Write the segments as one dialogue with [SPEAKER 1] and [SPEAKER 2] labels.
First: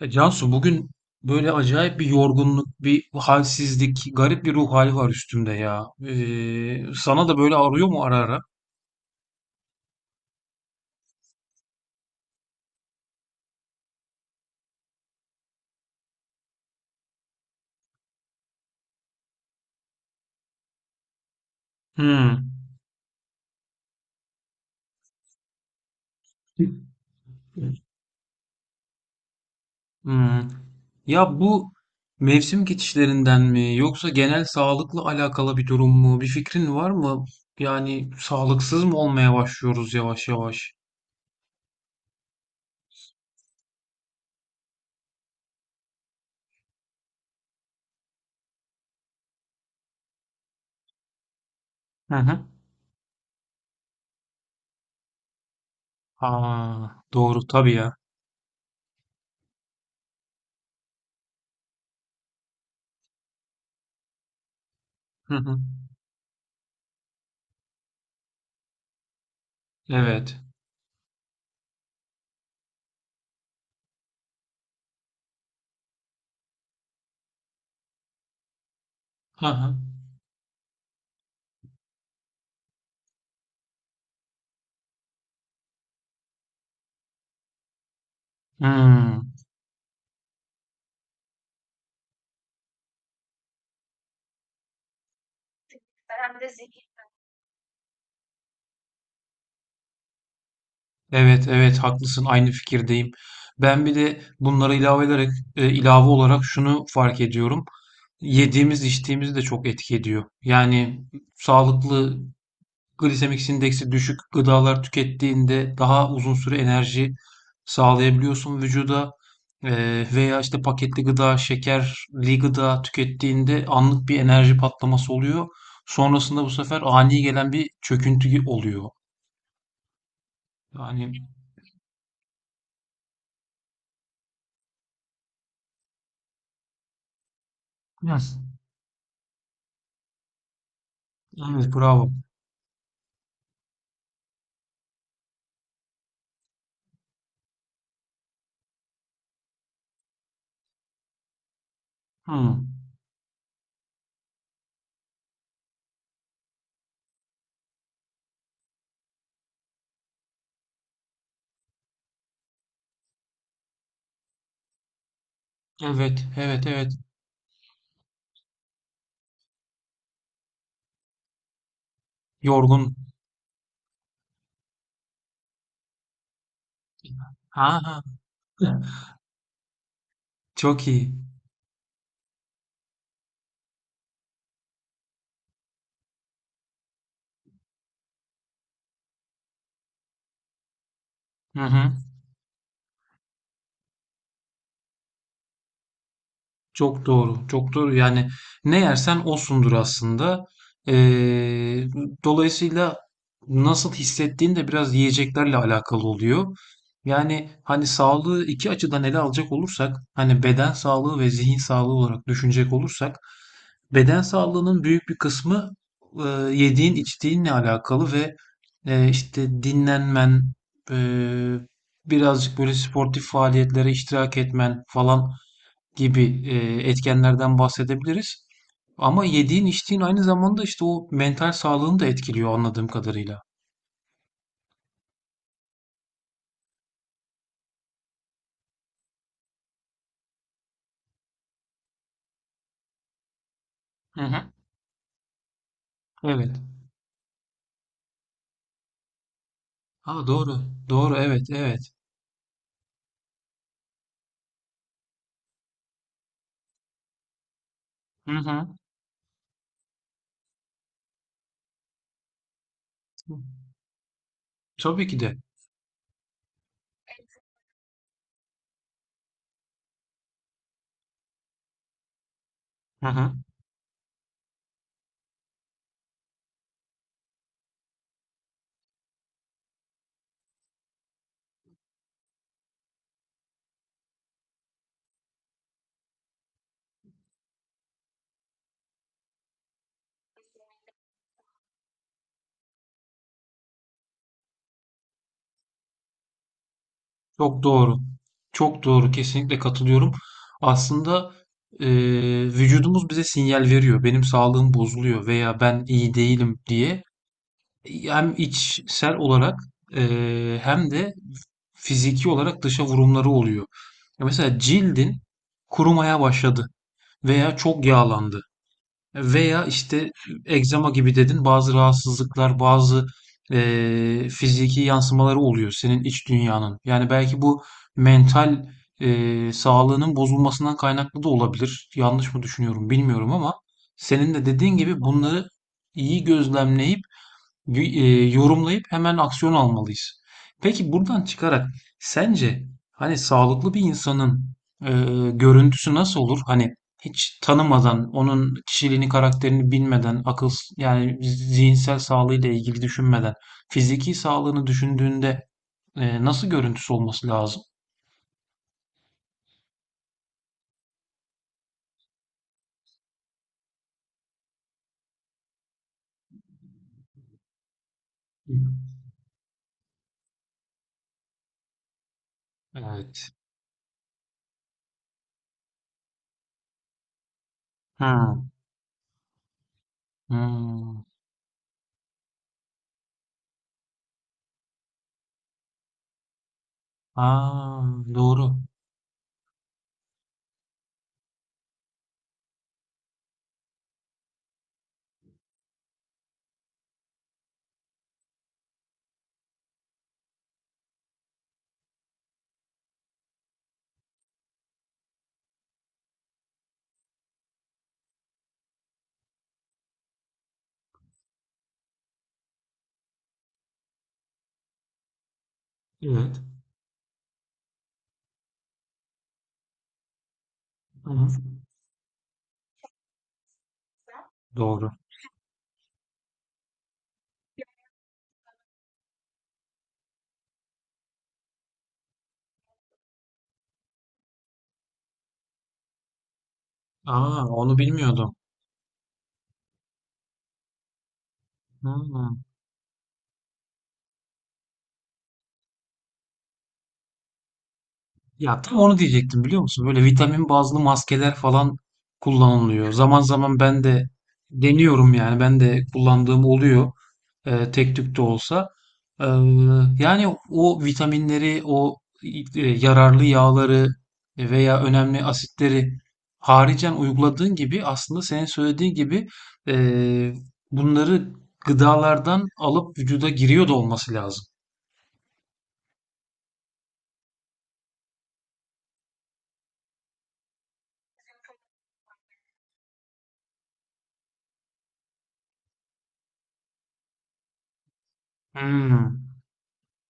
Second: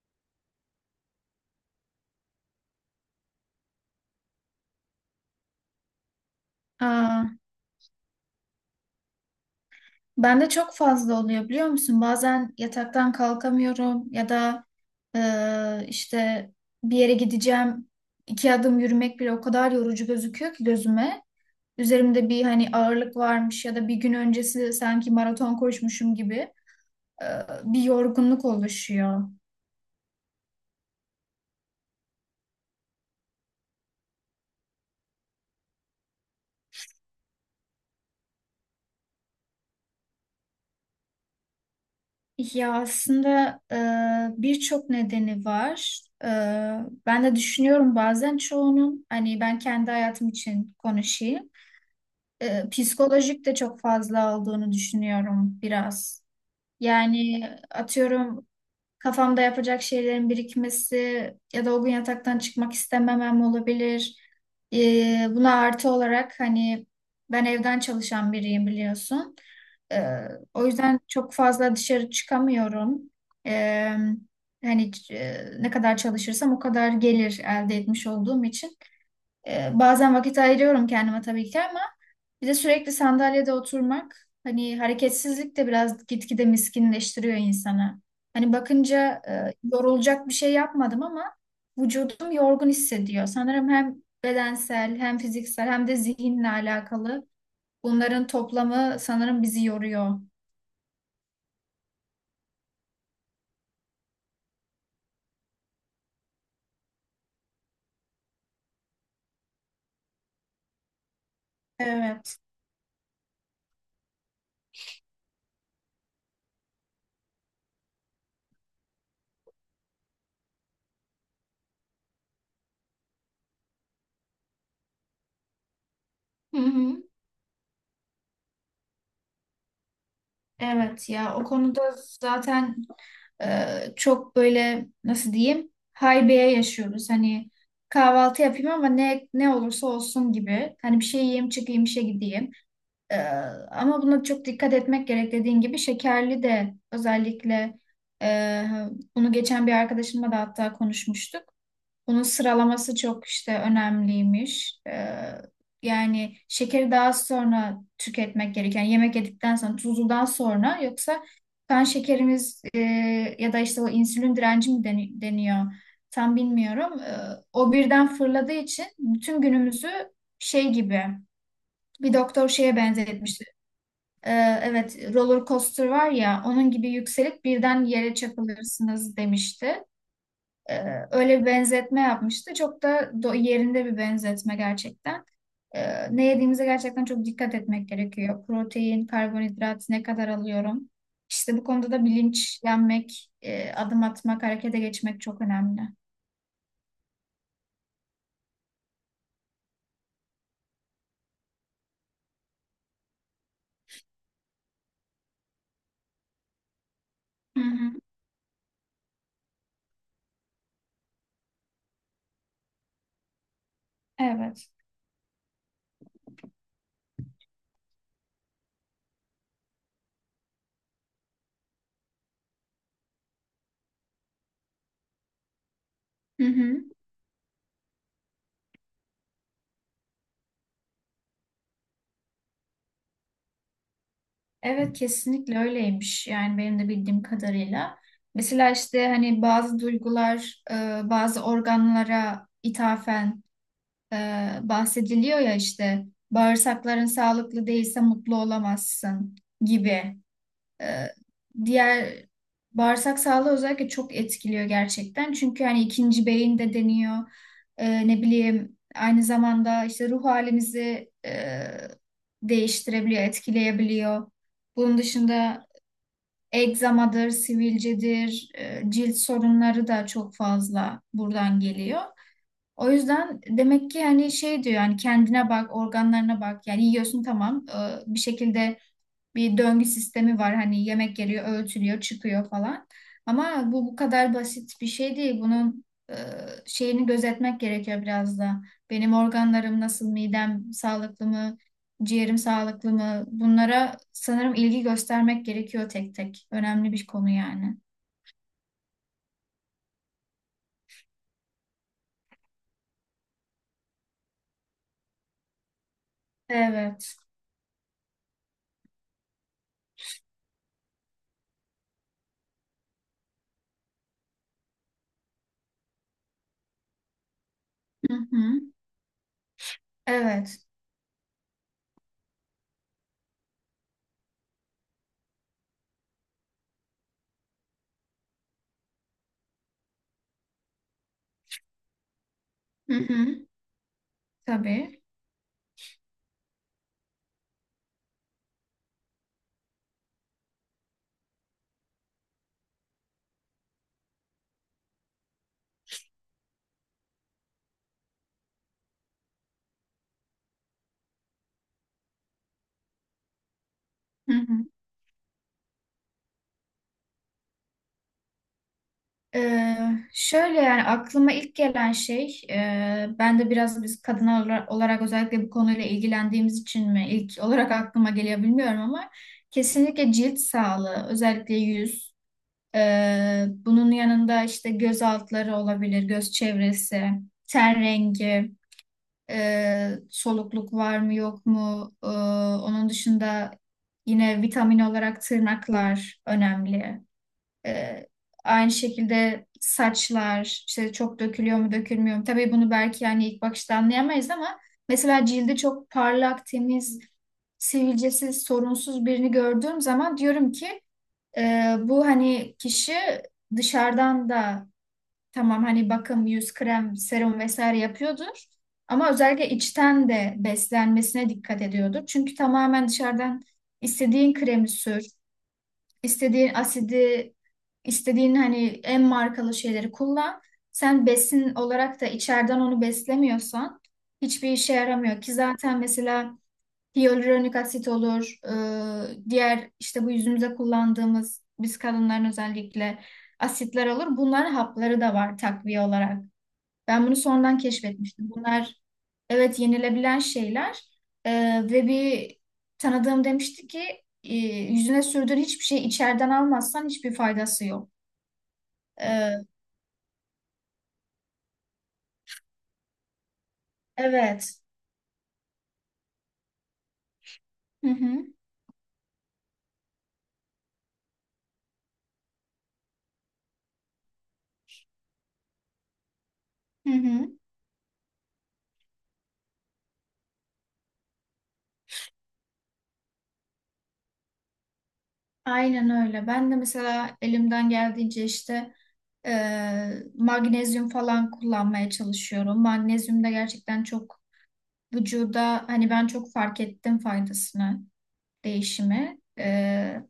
[SPEAKER 1] Ya Cansu bugün böyle acayip bir yorgunluk, bir halsizlik, garip bir ruh hali var üstümde ya.
[SPEAKER 2] Aa,
[SPEAKER 1] Sana da böyle ağrıyor mu ara ara?
[SPEAKER 2] bende çok fazla oluyor biliyor musun? Bazen yataktan kalkamıyorum ya da işte bir yere gideceğim. İki adım yürümek bile o kadar yorucu gözüküyor ki gözüme. Üzerimde bir
[SPEAKER 1] Hmm.
[SPEAKER 2] hani ağırlık varmış ya da bir gün öncesi sanki maraton koşmuşum gibi e, bir yorgunluk oluşuyor.
[SPEAKER 1] Hmm. Ya bu mevsim geçişlerinden mi yoksa genel sağlıkla alakalı bir durum mu? Bir fikrin var mı? Yani sağlıksız mı olmaya başlıyoruz yavaş yavaş?
[SPEAKER 2] Ya aslında birçok nedeni var. Ben de düşünüyorum bazen çoğunun hani, ben kendi hayatım için konuşayım.
[SPEAKER 1] Hı hı.
[SPEAKER 2] Psikolojik de çok fazla olduğunu düşünüyorum biraz.
[SPEAKER 1] Aa, doğru
[SPEAKER 2] Yani
[SPEAKER 1] tabii ya.
[SPEAKER 2] atıyorum, kafamda yapacak şeylerin birikmesi ya da o gün yataktan çıkmak istememem olabilir. E,
[SPEAKER 1] Hı
[SPEAKER 2] Buna
[SPEAKER 1] hı.
[SPEAKER 2] artı olarak hani, ben evden çalışan biriyim biliyorsun. E,
[SPEAKER 1] Evet.
[SPEAKER 2] O yüzden çok fazla dışarı çıkamıyorum. E, Hani ne kadar çalışırsam o kadar gelir elde etmiş olduğum için.
[SPEAKER 1] Hı hı.
[SPEAKER 2] Bazen vakit ayırıyorum kendime tabii ki, ama bir de sürekli sandalyede oturmak, hani hareketsizlik de biraz gitgide miskinleştiriyor insanı. Hani bakınca
[SPEAKER 1] Hmm.
[SPEAKER 2] yorulacak bir şey yapmadım ama vücudum yorgun hissediyor. Sanırım hem bedensel, hem fiziksel, hem de zihinle alakalı. Bunların toplamı sanırım bizi yoruyor.
[SPEAKER 1] Evet, evet haklısın, aynı fikirdeyim. Ben bir de bunlara ilave ederek ilave olarak şunu fark ediyorum. Yediğimiz içtiğimiz de çok etki ediyor. Yani sağlıklı
[SPEAKER 2] Evet.
[SPEAKER 1] glisemik indeksi düşük gıdalar tükettiğinde daha uzun süre enerji sağlayabiliyorsun vücuda. Veya işte paketli gıda, şekerli gıda tükettiğinde anlık bir enerji patlaması oluyor. Sonrasında bu
[SPEAKER 2] Hı
[SPEAKER 1] sefer
[SPEAKER 2] hı.
[SPEAKER 1] ani gelen bir çöküntü oluyor.
[SPEAKER 2] Evet
[SPEAKER 1] Yani
[SPEAKER 2] ya, o konuda zaten çok böyle nasıl diyeyim, haybeye yaşıyoruz. Hani
[SPEAKER 1] biraz.
[SPEAKER 2] kahvaltı yapayım ama ne olursa olsun gibi. Hani bir şey yiyeyim,
[SPEAKER 1] Evet,
[SPEAKER 2] çıkayım işe
[SPEAKER 1] bravo.
[SPEAKER 2] gideyim. Ee, Ama buna çok dikkat etmek gerek dediğin gibi, şekerli de özellikle. e, Bunu geçen bir arkadaşımla da hatta konuşmuştuk. Bunun
[SPEAKER 1] Hmm.
[SPEAKER 2] sıralaması çok işte önemliymiş. Yani şekeri daha sonra tüketmek gereken, yemek yedikten sonra, tuzludan sonra. Yoksa kan şekerimiz, ya da işte o insülin direnci mi deniyor,
[SPEAKER 1] Evet,
[SPEAKER 2] tam
[SPEAKER 1] evet, evet.
[SPEAKER 2] bilmiyorum. O birden fırladığı için bütün günümüzü şey gibi, bir doktor şeye
[SPEAKER 1] Yorgun.
[SPEAKER 2] benzetmişti. Evet, roller coaster var ya, onun gibi yükselip
[SPEAKER 1] Ha
[SPEAKER 2] birden
[SPEAKER 1] ha.
[SPEAKER 2] yere çakılırsınız demişti.
[SPEAKER 1] Çok iyi.
[SPEAKER 2] Öyle bir benzetme yapmıştı. Çok da yerinde bir benzetme gerçekten. Ne yediğimize gerçekten çok dikkat etmek gerekiyor. Protein, karbonhidrat ne kadar alıyorum? İşte
[SPEAKER 1] Hı
[SPEAKER 2] bu konuda
[SPEAKER 1] hı.
[SPEAKER 2] da bilinçlenmek, adım atmak, harekete geçmek çok önemli.
[SPEAKER 1] Çok doğru, çok doğru. Yani ne yersen osundur aslında. Ee, Dolayısıyla nasıl hissettiğin de biraz yiyeceklerle alakalı oluyor. Yani
[SPEAKER 2] Hı
[SPEAKER 1] hani
[SPEAKER 2] hı,
[SPEAKER 1] sağlığı iki açıdan ele alacak olursak, hani beden sağlığı ve zihin sağlığı olarak düşünecek olursak, beden
[SPEAKER 2] evet.
[SPEAKER 1] sağlığının büyük bir kısmı e, yediğin, içtiğinle alakalı ve işte dinlenmen, e, birazcık böyle sportif faaliyetlere iştirak etmen falan gibi
[SPEAKER 2] Hı hı.
[SPEAKER 1] etkenlerden bahsedebiliriz. Ama yediğin içtiğin aynı zamanda işte o mental sağlığını da etkiliyor anladığım kadarıyla.
[SPEAKER 2] Evet kesinlikle öyleymiş. Yani benim de bildiğim kadarıyla. Mesela işte hani bazı duygular, bazı organlara ithafen e,
[SPEAKER 1] Hı hı.
[SPEAKER 2] bahsediliyor ya, işte
[SPEAKER 1] Evet.
[SPEAKER 2] bağırsakların sağlıklı değilse mutlu olamazsın gibi.
[SPEAKER 1] Aa, doğru.
[SPEAKER 2] E,
[SPEAKER 1] Doğru. Evet. Evet.
[SPEAKER 2] Diğer, bağırsak sağlığı özellikle çok etkiliyor gerçekten. Çünkü hani ikinci beyin de deniyor. Ne
[SPEAKER 1] Hı hı.
[SPEAKER 2] bileyim, aynı zamanda işte ruh halimizi değiştirebiliyor, etkileyebiliyor. Bunun
[SPEAKER 1] Tabii ki de.
[SPEAKER 2] dışında egzamadır, sivilcedir, cilt sorunları da çok fazla buradan geliyor. O
[SPEAKER 1] Hı hı.
[SPEAKER 2] yüzden demek ki hani şey diyor, yani kendine bak, organlarına bak. Yani yiyorsun tamam. Bir şekilde bir döngü sistemi var. Hani yemek geliyor, ölçülüyor, çıkıyor falan. Ama bu kadar basit bir şey değil. Bunun şeyini gözetmek gerekiyor biraz da. Benim organlarım nasıl, midem sağlıklı mı, ciğerim sağlıklı mı? Bunlara sanırım ilgi göstermek gerekiyor tek tek. Önemli bir konu
[SPEAKER 1] Çok
[SPEAKER 2] yani.
[SPEAKER 1] doğru. Çok doğru. Kesinlikle katılıyorum. Aslında e, vücudumuz bize sinyal veriyor. Benim sağlığım bozuluyor veya ben iyi değilim diye.
[SPEAKER 2] Evet.
[SPEAKER 1] Hem içsel olarak hem de fiziki olarak dışa vurumları oluyor. Ya mesela cildin kurumaya başladı veya çok
[SPEAKER 2] Hı
[SPEAKER 1] yağlandı
[SPEAKER 2] hı.
[SPEAKER 1] veya işte
[SPEAKER 2] Evet.
[SPEAKER 1] egzama gibi dedin, bazı rahatsızlıklar, bazı fiziki yansımaları oluyor senin iç dünyanın. Yani belki bu mental sağlığının bozulmasından kaynaklı da olabilir. Yanlış mı düşünüyorum
[SPEAKER 2] Hı
[SPEAKER 1] bilmiyorum
[SPEAKER 2] hı.
[SPEAKER 1] ama senin de dediğin gibi
[SPEAKER 2] Tabii.
[SPEAKER 1] bunları iyi gözlemleyip yorumlayıp hemen aksiyon almalıyız. Peki buradan çıkarak sence hani sağlıklı bir insanın e, görüntüsü nasıl olur? Hani hiç tanımadan, onun kişiliğini, karakterini bilmeden, akıl, yani zihinsel sağlığıyla ilgili düşünmeden, fiziki
[SPEAKER 2] Hı
[SPEAKER 1] sağlığını
[SPEAKER 2] hı.
[SPEAKER 1] düşündüğünde nasıl görüntüsü olması lazım?
[SPEAKER 2] Ee, Şöyle, yani aklıma ilk gelen şey, ben de biraz, biz kadın olarak özellikle bu konuyla ilgilendiğimiz için mi ilk olarak aklıma geliyor bilmiyorum, ama kesinlikle cilt sağlığı, özellikle yüz.
[SPEAKER 1] Evet.
[SPEAKER 2] Bunun yanında işte göz altları olabilir, göz çevresi, ten
[SPEAKER 1] Hmm.
[SPEAKER 2] rengi, solukluk var
[SPEAKER 1] Hmm.
[SPEAKER 2] mı yok mu. Onun dışında yine vitamin olarak tırnaklar önemli.
[SPEAKER 1] Aa,
[SPEAKER 2] Ee,
[SPEAKER 1] doğru.
[SPEAKER 2] Aynı şekilde saçlar, işte çok dökülüyor mu dökülmüyor mu? Tabii bunu belki yani ilk bakışta anlayamayız, ama mesela cildi çok parlak, temiz, sivilcesiz, sorunsuz birini gördüğüm zaman diyorum ki, bu hani kişi dışarıdan da tamam hani bakım, yüz krem, serum vesaire yapıyordur. Ama özellikle içten de beslenmesine dikkat ediyordur. Çünkü tamamen dışarıdan istediğin kremi sür,
[SPEAKER 1] Evet.
[SPEAKER 2] İstediğin asidi, istediğin hani en markalı şeyleri kullan. Sen
[SPEAKER 1] Hı hı.
[SPEAKER 2] besin olarak da içeriden onu beslemiyorsan hiçbir işe
[SPEAKER 1] Doğru.
[SPEAKER 2] yaramıyor ki zaten. Mesela hyaluronik asit olur, diğer işte bu yüzümüze kullandığımız, biz kadınların özellikle, asitler olur. Bunların hapları da var takviye olarak. Ben bunu
[SPEAKER 1] Aa,
[SPEAKER 2] sonradan
[SPEAKER 1] onu
[SPEAKER 2] keşfetmiştim.
[SPEAKER 1] bilmiyordum.
[SPEAKER 2] Bunlar, evet, yenilebilen şeyler. Ve bir
[SPEAKER 1] Hmm.
[SPEAKER 2] tanıdığım demişti ki yüzüne sürdüğün hiçbir şey, içeriden almazsan hiçbir faydası yok.
[SPEAKER 1] Ya tam onu diyecektim
[SPEAKER 2] Ee,
[SPEAKER 1] biliyor musun? Böyle vitamin bazlı maskeler falan kullanılıyor. Zaman zaman ben de
[SPEAKER 2] evet.
[SPEAKER 1] deniyorum yani. Ben de kullandığım oluyor.
[SPEAKER 2] Hı
[SPEAKER 1] Tek tük de
[SPEAKER 2] hı,
[SPEAKER 1] olsa. Ee, Yani o vitaminleri, o yararlı yağları veya önemli asitleri
[SPEAKER 2] hı
[SPEAKER 1] haricen
[SPEAKER 2] hı.
[SPEAKER 1] uyguladığın gibi aslında senin söylediğin gibi e, bunları gıdalardan alıp vücuda giriyor da olması lazım.
[SPEAKER 2] Aynen öyle. Ben de mesela elimden geldiğince işte e, magnezyum falan kullanmaya çalışıyorum. Magnezyum da gerçekten çok vücuda, hani ben çok fark ettim faydasını, değişimi.
[SPEAKER 1] Hmm.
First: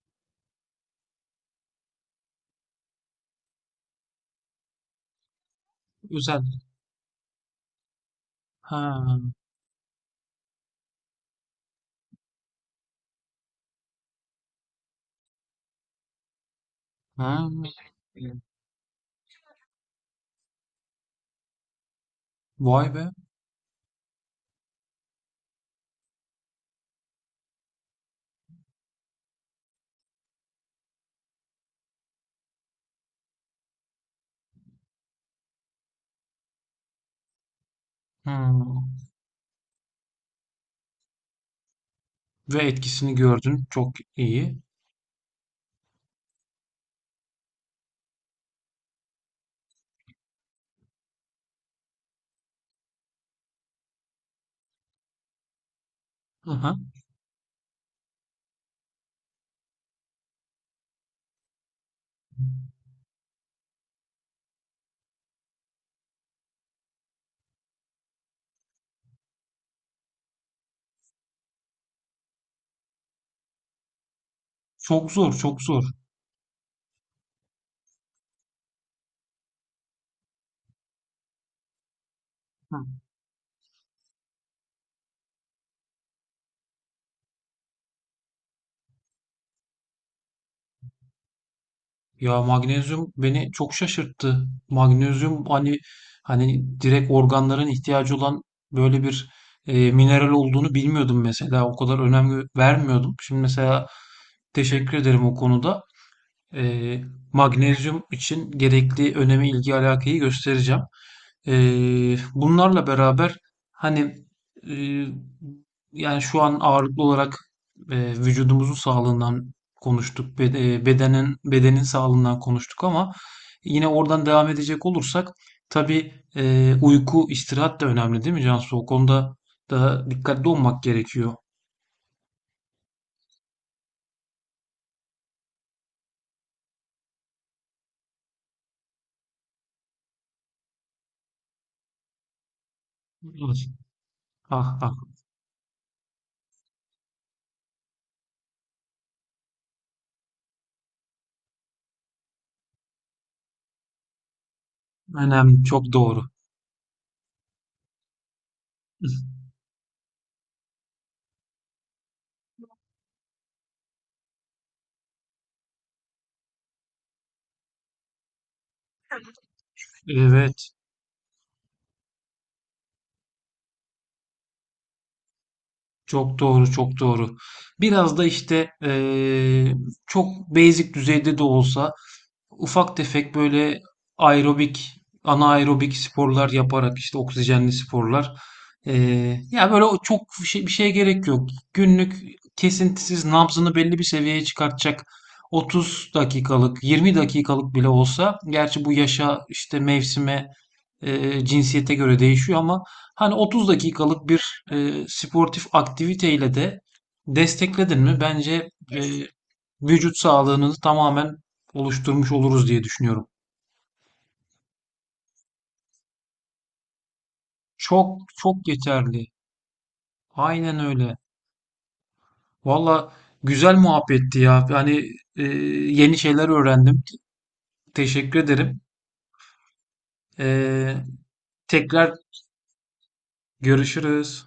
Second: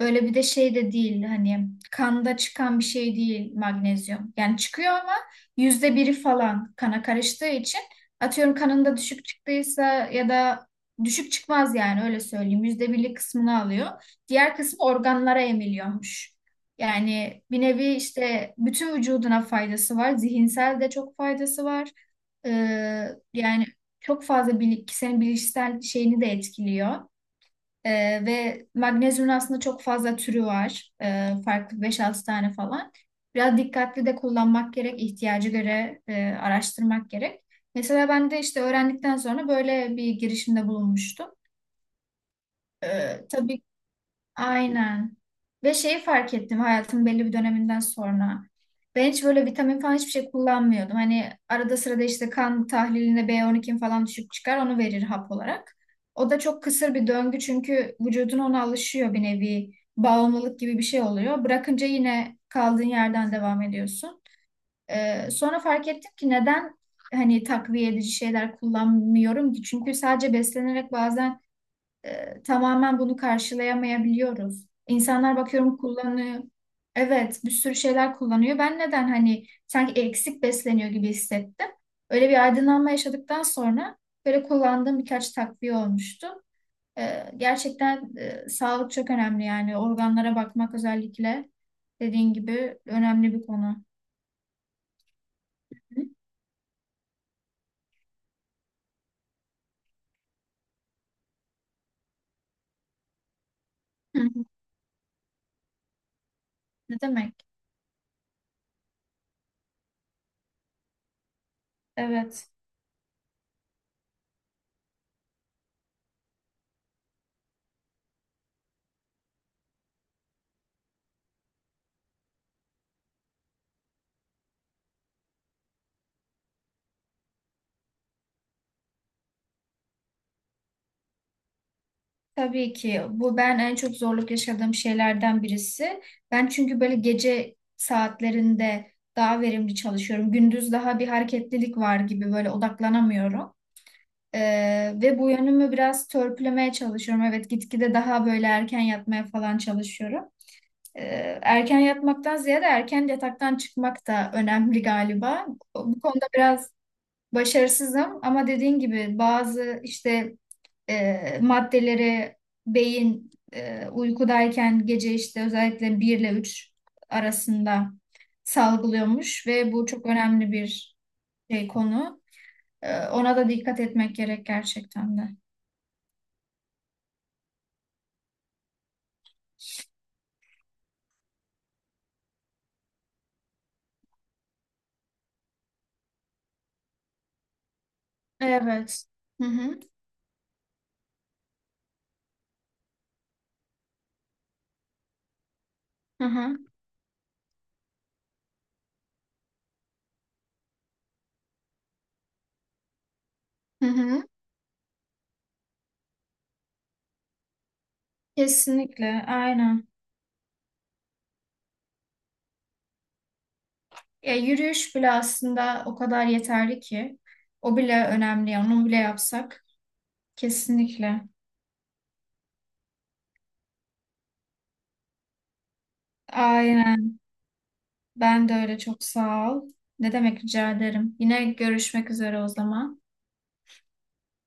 [SPEAKER 2] Böyle bir de şey de değil, hani kanda çıkan bir şey değil magnezyum. Yani çıkıyor ama yüzde biri
[SPEAKER 1] Güzel.
[SPEAKER 2] falan kana karıştığı için, atıyorum kanında
[SPEAKER 1] Ha.
[SPEAKER 2] düşük çıktıysa ya da, düşük çıkmaz yani öyle söyleyeyim. Yüzde birlik kısmını alıyor. Diğer kısmı organlara emiliyormuş. Yani
[SPEAKER 1] Ha.
[SPEAKER 2] bir nevi işte bütün vücuduna faydası var. Zihinsel de çok faydası var. Ee,
[SPEAKER 1] Vay be.
[SPEAKER 2] Yani çok fazla bilik, senin bilişsel şeyini de etkiliyor. Ve magnezyumun aslında çok fazla türü var. Farklı beş altı tane falan. Biraz dikkatli de kullanmak gerek, ihtiyacı göre araştırmak gerek. Mesela ben de işte
[SPEAKER 1] Hıı.
[SPEAKER 2] öğrendikten sonra böyle bir girişimde bulunmuştum.
[SPEAKER 1] Ve etkisini
[SPEAKER 2] Tabii.
[SPEAKER 1] gördün. Çok iyi.
[SPEAKER 2] Aynen. Ve şeyi fark ettim hayatımın belli bir döneminden sonra. Ben hiç böyle vitamin falan hiçbir şey kullanmıyordum. Hani arada sırada işte kan tahliline B12 falan düşük çıkar, onu verir hap olarak. O da
[SPEAKER 1] Hı
[SPEAKER 2] çok
[SPEAKER 1] hı.
[SPEAKER 2] kısır bir döngü, çünkü vücudun ona alışıyor, bir nevi bağımlılık gibi bir şey oluyor. Bırakınca yine kaldığın yerden devam ediyorsun. Sonra fark ettim ki neden hani takviye edici şeyler kullanmıyorum ki? Çünkü sadece beslenerek bazen tamamen bunu karşılayamayabiliyoruz.
[SPEAKER 1] Çok zor,
[SPEAKER 2] İnsanlar
[SPEAKER 1] çok
[SPEAKER 2] bakıyorum
[SPEAKER 1] zor.
[SPEAKER 2] kullanıyor. Evet, bir sürü şeyler kullanıyor. Ben neden, hani sanki eksik besleniyor gibi hissettim. Öyle bir
[SPEAKER 1] Hı.
[SPEAKER 2] aydınlanma yaşadıktan sonra böyle kullandığım birkaç takviye olmuştu. Gerçekten sağlık çok önemli, yani organlara bakmak özellikle dediğin
[SPEAKER 1] Ya
[SPEAKER 2] gibi
[SPEAKER 1] magnezyum
[SPEAKER 2] önemli bir
[SPEAKER 1] beni çok
[SPEAKER 2] konu.
[SPEAKER 1] şaşırttı. Magnezyum hani direkt organların ihtiyacı olan böyle bir mineral olduğunu bilmiyordum mesela. O kadar önem gö- vermiyordum. Şimdi mesela
[SPEAKER 2] Hı hı.
[SPEAKER 1] teşekkür ederim o konuda.
[SPEAKER 2] Ne
[SPEAKER 1] Eee,
[SPEAKER 2] demek?
[SPEAKER 1] Magnezyum için gerekli önemi, ilgi, alakayı göstereceğim.
[SPEAKER 2] Evet.
[SPEAKER 1] Bunlarla beraber hani eee, yani şu an ağırlıklı olarak vücudumuzun sağlığından konuştuk, bedenin sağlığından konuştuk ama yine oradan devam edecek olursak tabii uyku, istirahat da önemli değil mi Cansu? O konuda da dikkatli olmak gerekiyor.
[SPEAKER 2] Tabii ki bu ben en çok zorluk yaşadığım şeylerden birisi. Ben çünkü böyle gece saatlerinde daha verimli çalışıyorum. Gündüz daha bir hareketlilik var gibi, böyle odaklanamıyorum.
[SPEAKER 1] Evet. Ah ah,
[SPEAKER 2] Ve bu yönümü biraz törpülemeye çalışıyorum. Evet, gitgide daha böyle erken yatmaya falan çalışıyorum. Erken yatmaktan ziyade erken yataktan çıkmak da önemli galiba.
[SPEAKER 1] önemli, çok
[SPEAKER 2] Bu
[SPEAKER 1] doğru.
[SPEAKER 2] konuda biraz başarısızım, ama dediğin gibi bazı işte maddelere beyin uykudayken, gece işte özellikle 1 ile 3 arasında salgılıyormuş, ve bu çok önemli
[SPEAKER 1] Evet.
[SPEAKER 2] bir şey, konu. Ona da dikkat etmek gerek gerçekten de.
[SPEAKER 1] Çok doğru, çok doğru. Biraz da işte çok basic düzeyde de olsa ufak tefek böyle aerobik, anaerobik sporlar yaparak, işte oksijenli sporlar.
[SPEAKER 2] Evet. Hı
[SPEAKER 1] Ya
[SPEAKER 2] hı,
[SPEAKER 1] böyle o çok bir şey, bir şeye gerek yok. Günlük kesintisiz nabzını belli bir seviyeye çıkartacak 30
[SPEAKER 2] hı hı,
[SPEAKER 1] dakikalık, 20 dakikalık bile olsa, gerçi bu yaşa, işte mevsime, cinsiyete göre değişiyor ama hani 30
[SPEAKER 2] hı hı.
[SPEAKER 1] dakikalık bir sportif aktiviteyle de destekledin mi bence
[SPEAKER 2] Kesinlikle, aynen.
[SPEAKER 1] vücut sağlığını tamamen oluşturmuş oluruz diye düşünüyorum.
[SPEAKER 2] Ya, yürüyüş bile aslında o kadar yeterli ki. O bile
[SPEAKER 1] Çok
[SPEAKER 2] önemli,
[SPEAKER 1] çok
[SPEAKER 2] yani onu bile
[SPEAKER 1] yeterli.
[SPEAKER 2] yapsak.
[SPEAKER 1] Aynen öyle.
[SPEAKER 2] Kesinlikle.
[SPEAKER 1] Valla güzel muhabbetti ya. Yani yeni şeyler öğrendim.
[SPEAKER 2] Aynen.
[SPEAKER 1] Teşekkür
[SPEAKER 2] Ben de öyle,
[SPEAKER 1] ederim.
[SPEAKER 2] çok sağ ol. Ne demek, rica
[SPEAKER 1] E,
[SPEAKER 2] ederim. Yine
[SPEAKER 1] Tekrar
[SPEAKER 2] görüşmek üzere o zaman.
[SPEAKER 1] görüşürüz.